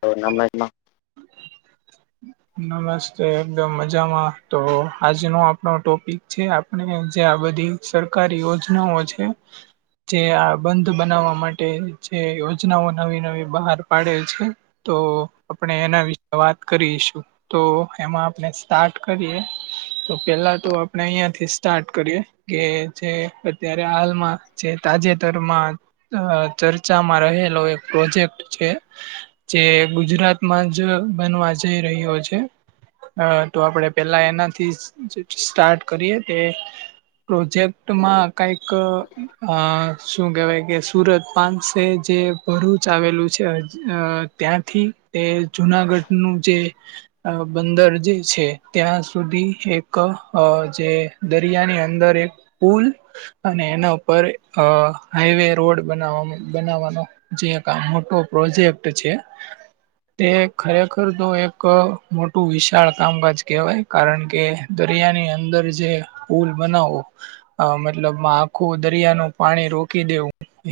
તો નામે માં. નમસ્તે. એકદમ મજામાં. તો, આજનો આપણો ટોપિક છે. અને જે આ બધી સરકારી યોજનાઓ છે. જે આ બંધ બનાવા માટે જે યોજનાઓ નવી નવી બહાર પાડેલ છે. તો આપણે એના વિશે વાત કરીશું. તો એમાં આપણે સ્ટાર્ટ કરીએ તો, પેલા તો આપણે અહિયાં થી સ્ટાર્ટ કરીએ. કે જે અત્યારે હાલમાં, જે તાજેતરમાં અ, ચર્ચામાં રહેલો એક પ્રોજેક્ટ છે, જે ગુજરાત. માં જ બનવા જઈ રહ્યો છે. હ, તો આપડે પેલા એનાથી સ્ટાર્ટ કરીએ તે. પ્રોજેક્ટમાં કંઈક શું કહેવાય, કે સુરત પાસે જે ભરૂચ આવેલું છે, ત્યાંથી તે જુનાગઢનું જે અ, બંદર જે છે, ત્યાં સુધી એક જે દરિયાની અંદર એક પુલ અને એના ઉપર અ, હાઈવે રોડ બનાવ બનાવવાનો. જે એક આ મોટો પ્રોજેક્ટ છે. તે ખરેખર તો એક મોટું વિશાળ કામકાજ કહેવાય, કારણ કે દરિયાની અંદર જે પુલ બનાવો. અ, મતલબ આખું દરિયા નું પાણી રોકી દેમ.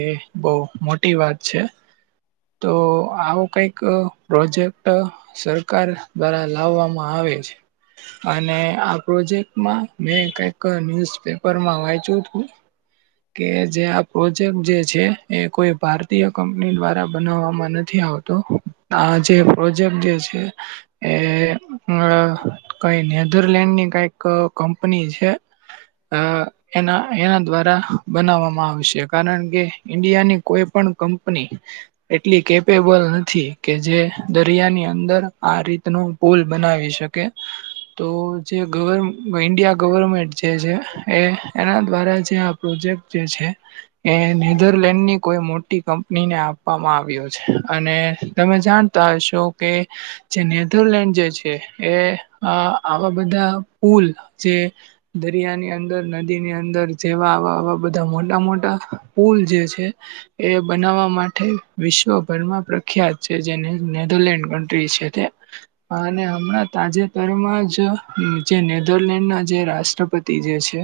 એ બહુ મોટી વાત છે, તો આવો કંઈક પ્રોજેક્ટ સરકાર દ્વારા લાવવામાં આવે છે. અને આ પ્રોજેક્ટમાં મેં કઈક ન્યુઝ પેપરમાં વાંચ્યું હતું. કે જે આ પ્રોજેક્ટ જે છે, એ કોઈ ભારતીય કંપની દ્વારા બનાવામાં નથી આવતો. આ જે પ્રોજેક્ટ જે છે, એ કઈ. નધરલેન્ડ ની કઈક કંપની છે, એના એના દ્વારા બનાવવામાં આવશે, કારણ કે ઈન્ડિયાની કોઈ પણ કંપની એટલી કેપેબલ નથી કે, જે દરિયાની અંદર આ રીતનું પુલ બનાવી શકે. તો જે ગવરમેન્ટ, ઈન્ડિયા ગવર્મેન્ટ જે છે, એ એના દ્વારા જે પ્રોજેક્ટ જે છે. એ નેધરલેન્ડ ની કોઈ મોટી કંપનીને આપવામાં આવ્યો છે, અને તમે જાણ તો હશો કે જે નેધરલેન્ડ જે છે, એ આવા બધા પુલ જે દરિયા ની અંદર, નદીની અંદર જેવા આવા બધા મોટા-મોટા પુલ જે છે. એ બનાવવા માટે વિશ્વભરમાં પ્રખ્યાત છે, જે નેધરલેન્ડ કન્ટ્રી છે તે. અને હમણાં તાજેતરમાં જ જે નેધરલેન્ડના જે રાષ્ટ્રપતિ. જે છે,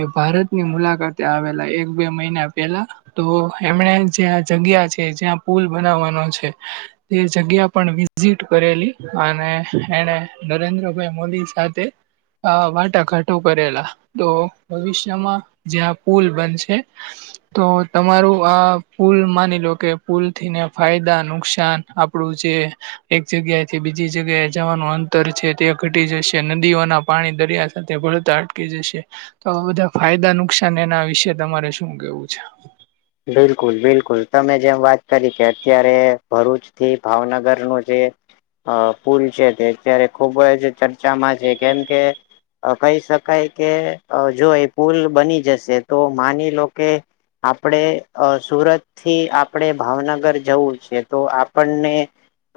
એ ભારતની મુલાકાતે આવેલા એક-બે મહિના પહેલા. તો એમણે જે્યા જગ્યા છે જ્યાં પુલ બનાવાનો છે તે જગ્યા પણ વિઝિટ કરેલી અને એણે નરેન્દ્રભાઈ મોદી સાથે આ વાટાઘાટો કરેલા તો ભવિષ્યમાં જ્યાં પુલ બનશે તો તમારું આ પુલ માની લો કે પુલ થીને ફાયદા નુકસાન આપડું જે એક જગ્યા થી બીજી જગ્યાએ જવાનું અંત તર છે તે ઘટી જશે નદીઓના પાણી દરિયા સાથે ભળતા અટકી જશે તો બધા ફાયદા નુકસાન એના વિશે તમારે શું કેવું છે બિલકુલ બિલકુલ તમે જેમ વાત કરી કે અત્યારે ભરૂચ થી ભાવનગરનુંું જે અ પુલ છે તે અત્યારે ખુબ જ ચર્ચામાં છે કેમ કે કહી શકાય કે જો એ પુલ બની જશે તો માની લો કે આપણે સુરત થી આપણે ભાવનગર જવું છે તો આપણને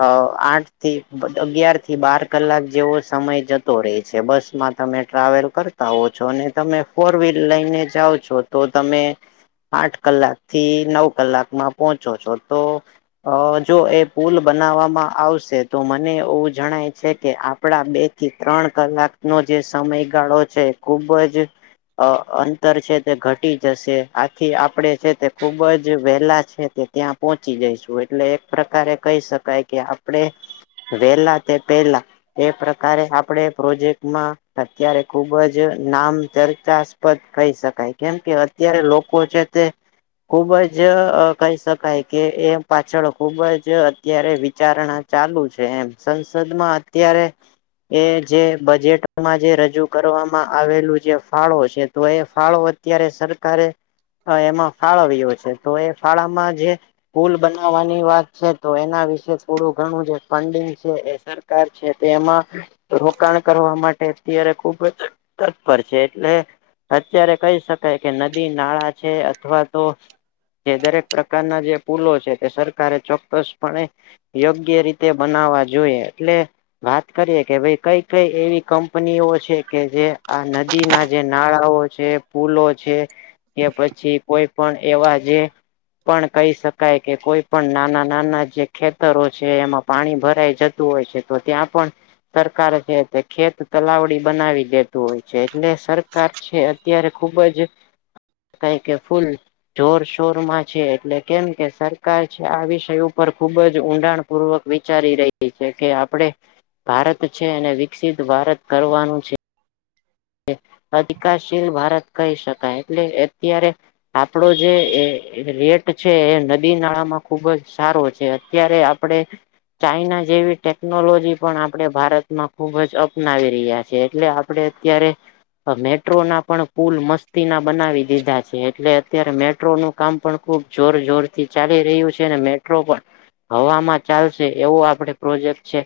અ આઠ થી અગિયાર થી બાર કલાક જેવો સમય જતો રહે છે બસમાં તમે ટ્રાવેલ કરતા હો છો અને તમે ફોર વ્હીલર લઈને જાઓ છો તો તમે આઠ કલાક થી નવ કલાકમાં પહોંચો છો તો અ જો એ પુલ બનાવવામાં આવશે તો મને એવું જણાય છે કે આપડા બે કે ત્રણ કલાકનોો જે સમયગાળો છે ખુબ જ અ અંતર છે તે ઘટી જશે આ થી આપણે છે તે ખૂબ જ વહેલા છે તે ત્યાં પહોંચી જઈશું એટલે એક પ્રકારે કહી શકાય કે આપડે વેલા તે પેલા એ પ્રકારે આપણે પ્રોજેક્ટમાં અત્યારે ખુબ જ નામ ચર્ચા કહી શકાય કેમ કે અત્યારે લોકો છે તે ખુબ જ કહી શકાય કે એ પાછળ ખુબ જ અત્યારે વિચારણા ચાલુ છે એમ સંસદમાં અત્યારે એ જે બજેટમાં જે રજૂ કરવામાં આવેલું છે ફાળો છે તો એ ફાળો અત્યારે સરકારે એમાં ફાળ આવ્યો છે તો એ ફાળામાં જે પૂલ બનાવવાની વાત છે તો એના વિશે થોડું ઘણું જે ફંડિંગ છે એ સર છે તે એમાં રોકાણ કરવા માટે અત્યારે ખુબ જ તત્પર છે એટલે અત્યારે કહી શકાય કે નદી નાળા છે અથવા તો જે દરેક પ્રકારના જે પુલો છે તે સરકારે ચોક્કસપણે યોગ્ય રીતે બનાવવા જોઈએ એટલે વાત કરીએ કે ભાઈ કઈ કઈ એવી કંપનીઓ છે કે જે આ નદી ના જે નાળાઓ છે પૂલો છે કે પછી કોઈ પણ એવા જે પણ કહી શકાય કે કોઈ પણ નાના નાના જે ખેતરો છે એમાં પાણી ભરાઈ જતું હોય છે તો ત્યાં પણ સરકાર છે તે ખેત તલાવડી બનાવી દેતું હોય છે એટલે સર છે અત્યારે ખુબ જ કઈ કે ફૂલ જોરશોરમાં છે એટલે કેમ કે સરકાર છે આ વિષય ઉપર ખુબ જ ઊંડાણ પૂર્વક વિચારી રહી છે કે આપડણે ભારત છે અને વિકસિત ભારત કરવાનું છે અધિકારશીલ ભારત કહી શકાય એટલે અત્યારે આપણો જે રેટ છે એ નદી નાળામાં ખુબ જ સારો છે અત્યારે આપડે ચાઈના જેવી ટેકનોલોજી પણ આપડણે ભારતમાં ખુબ જ અપનાવી રહ્યા છ છે એટલે આપણે ત્યારે મેટ્રો ના પણ પુલ મસ્તી ના બનાવી દીધા છે એટલે અત્યારે મેટ્રો ન કામ પણ ખુબ જોર જોર થી ચાલી રહ્યું છે અને મેટ્રો પણ હવામાં ચાલશે એવું આપડે પ્રોજેક્ટ છે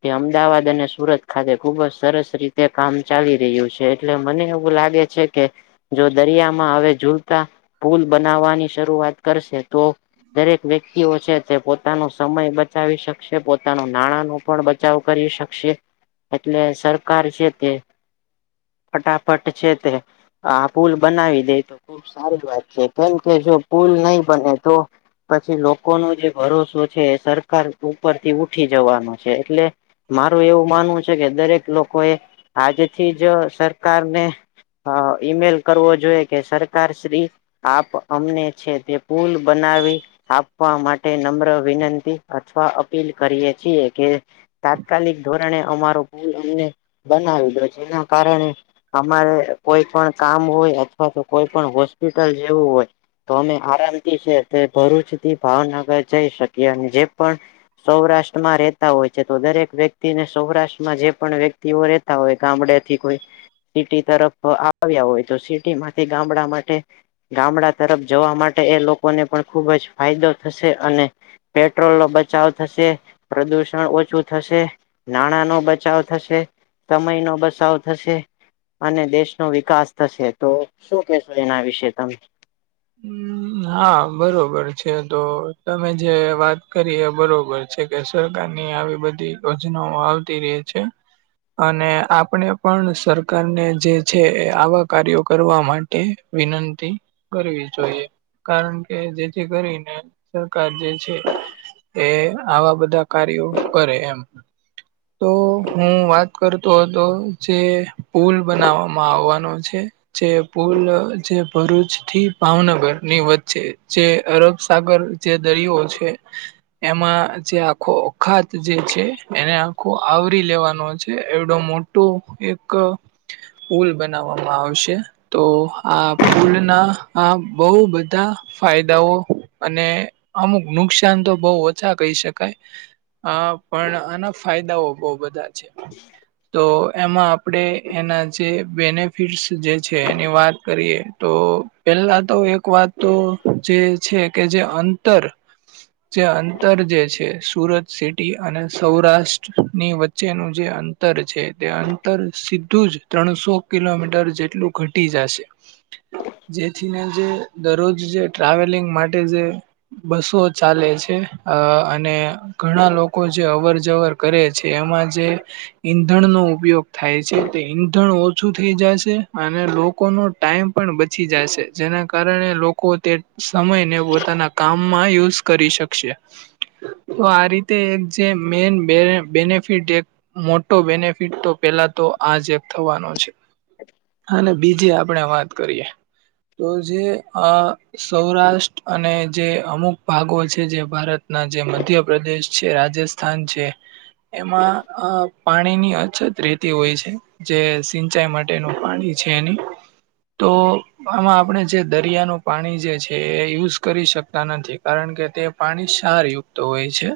કે અમદાવાદ અને સુરત ખાતે ખુબ જ સરસ રીતે કામ ચાલી રહ્યું છે એટલે મને એવું લાગે છે કે જો દરિયામાં હવે ઝુલતા પુલ બનાવવાની શરૂઆત કરશે તો દરેક વ્યક્તિઓ છે તે પોતાનો સમય બ બચાવી શકશે પોતાનો નાણાંનો પણ બચાવ કરી શકશે એટલે સરકાર છે તે ફટાફટ છે તે આ પુલ બનાવી દે તો ખુબ સારી વાત છે કેમ કે જો પુલ નહી બને તો પછી લોકો નો જે ભરોસો છે સરકાર ઉપરથી ઉઠી જવાનો છે એટલે મારું એવું માનવું છે કે દરેક લોકો એ આજ થી જ સરકાર ને ઈમેલ કરવો જોઈએ કે સરકાર શ્રી આપ અમને છે તે પુલ બનાવી આપવા માટે નમ્ર વિનંતી અથવા અપીલ કરીએ છીએ કે તાત્કાલિક ધોરણે અમારો પુલ અમને બનાવી દો જેના કારણે અમારે કોઈ પણ કામ હોય અથવા તો કોઈ પણ હોસ્પિટલ જેવું હોય તો અમે આરામથી છે તે ભરૂચ થી ભાવનગર જઈ શકીએ અને જે પણ સૌરાષ્ટ્રમાં રહેેતા હોય છે તો દરેક વ્યક્તિને સૌરાષ્ટ્રમાં જે પણ વ્યક્તિઓ રહેતા હોય ગામડેથી કોઈ સિટી તરફ આવ્યા હોય તો સિટી માંથી ગામડા માટે ગામડા તરફ જવા માટે એ લોકોને પણ ખુબ જ ફાયદો થશે અને પેટ્રોલ નો બચાવ થશે પ્રદુષણ ઓછું થશે નાણાં નો બચાવ થશે સમય નો બચાવ થશે અને દેશનો વિકાસ થશે તો શું કેશો એના વિશે તમે હમ હા, બરોબર છે તો તમે જે વાત કરી એ બરોબર છે છે કે સરકાર ની આવી બધી યોજનાઓ આવતી રે છે અને આપણે પણ સરકારને જે છે એ આવા કાર્યો કરવા માટે કે વિનંતી કરવી જોઈએ કારણ કે જેથી કરીને સરકાર જે છે એ આવા બધા કાર્યો કરે એમ [unintelligible] તો હું વાત કરતો હતો જે પુલ બનાવવામાં આવવાનો છે જે પુલ જે ભરૂચ થી ભાવનગર ની વચ્ચે જે અરબ સાાગર જે દરિયો છે એમાં જે આખો અખાત જે છે એને આખો આવરી લેવાનો છે એવડો મોટો તો એક પુલ બનાવવામાં આવશે તો આ પુલના આ બહુ બધા ફાયદાઓ અને અમુક નુકસાન તો બહુ ઓછા કહી શકાય હ, પણ આના ફાયદાઓ બહુ બધા તો એમાં આપણેે એના જે બેને ફીસ જે છે એની વાત કરીએ તો પેલા તો એક વાત જે છે કે જે અંતર જે અંતર જે છે સુરત સિટી અને સૌરાષ્ટ્ર ની વચ જેનુ જે જે અંતર છે તે અંતર સીધું જ ત્રણસો કિલોમીટર જેટલું ઘટી જશે જેથીને જે દરરોજ જે ટ્રાવેલિંગ માટે જે બસો ચાલે છે અ અને ઘણા લોકો જે અવર જવર કરે છે એમાં જે ઈંધણ નો ઉપયોગ થાય છે તો ઈંધણ ઓછું થઈ જાશે અને લોકોનો ટાઈમ પણ છી જાશે છે જેના કારણે લોકો તેમના સમયને પોતાના કામ માં યુઝ કરી શકશે તો આ રીતે એક જે મેન બેનિફિટ એક મોટો બેનિફિટ તો પેલા તો આજ થવાનો છે. અને બીજી આપણેે વાત કરીએ તો જે આ સૌરાષ્ટ્ર અને જે અમુક ભાગો છે જે ભારતના જે મધ્યપ્રદેશ છે, રાજસ્થાન, સ્થાન છે એમાં પાણીની અછત રેતી હોય છે. જે સિંચાઈ માટેનું પાણી છે એની તો આમાં આપણે જે દરિયાનું પાણી જે છે એ યુઝ કરી શકતા નથી કારણ કે તે પાણી ક્ષારયુક્ત હોય છે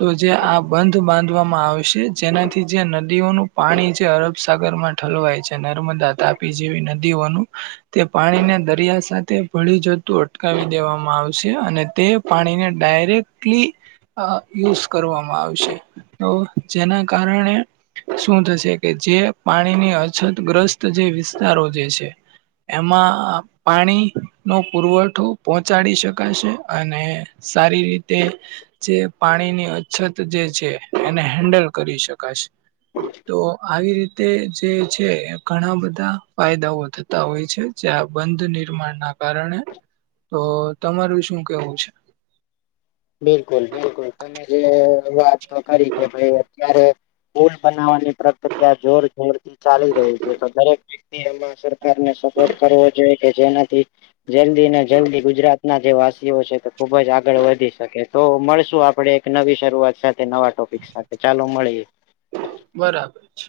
તો જે આ બંધ બાંધવામાં આવશે જેનાથી જે નદીઓનું પાણી છે અરબસગર માટે લવાય છે નર્મદા, તાપી જેવી નદીઓનું તે પાણીને દરિયા સાથે ભળી જતું અટકાવી દેવામાં આવશે અને તે પાણીને ડાયરેક્ટ કેટલી યુઝ કરવામાં આવશે તો જેના કારણે શું થશે કે જે પાણીની અછતગ્રસ્ત જે વિસ્તારો જે છે એમાં પાણી નો પુરવઠો પહોંચાડી શકાશે અને સારી રીતે જે પાણીની અછત જે છે એને હેન્ડલ કરી શકાશે તો આવી રીત તે જે છે ઘણા બધા ફાયદાઓ થતા હોય છે. જ્યાં બંધ નિર્માણ ના કારણે તો તમારું શું કેવું છે. બિલકુલ બિલકુલ તમે જે વાત કરી કે ભાઈ અત્યારે પુલ બનાવવાની પ્રક્રિયા જોર જોર થી ચાલી રહી છે તો દરેક વ્યક્તિ એમાં સરને સપોર્ટ કરવો જોઈએ કે જેનાથી જલ્દી ને જલ્દી ગુજરાત ના જે વાસીઓ છે તે ખુબ જ આગળ વધી તો મળશું આપડે એક નવી શરૂઆત સાથે નવા ટોપિક સાથે ચાલો મળીએ. બરાબર છે.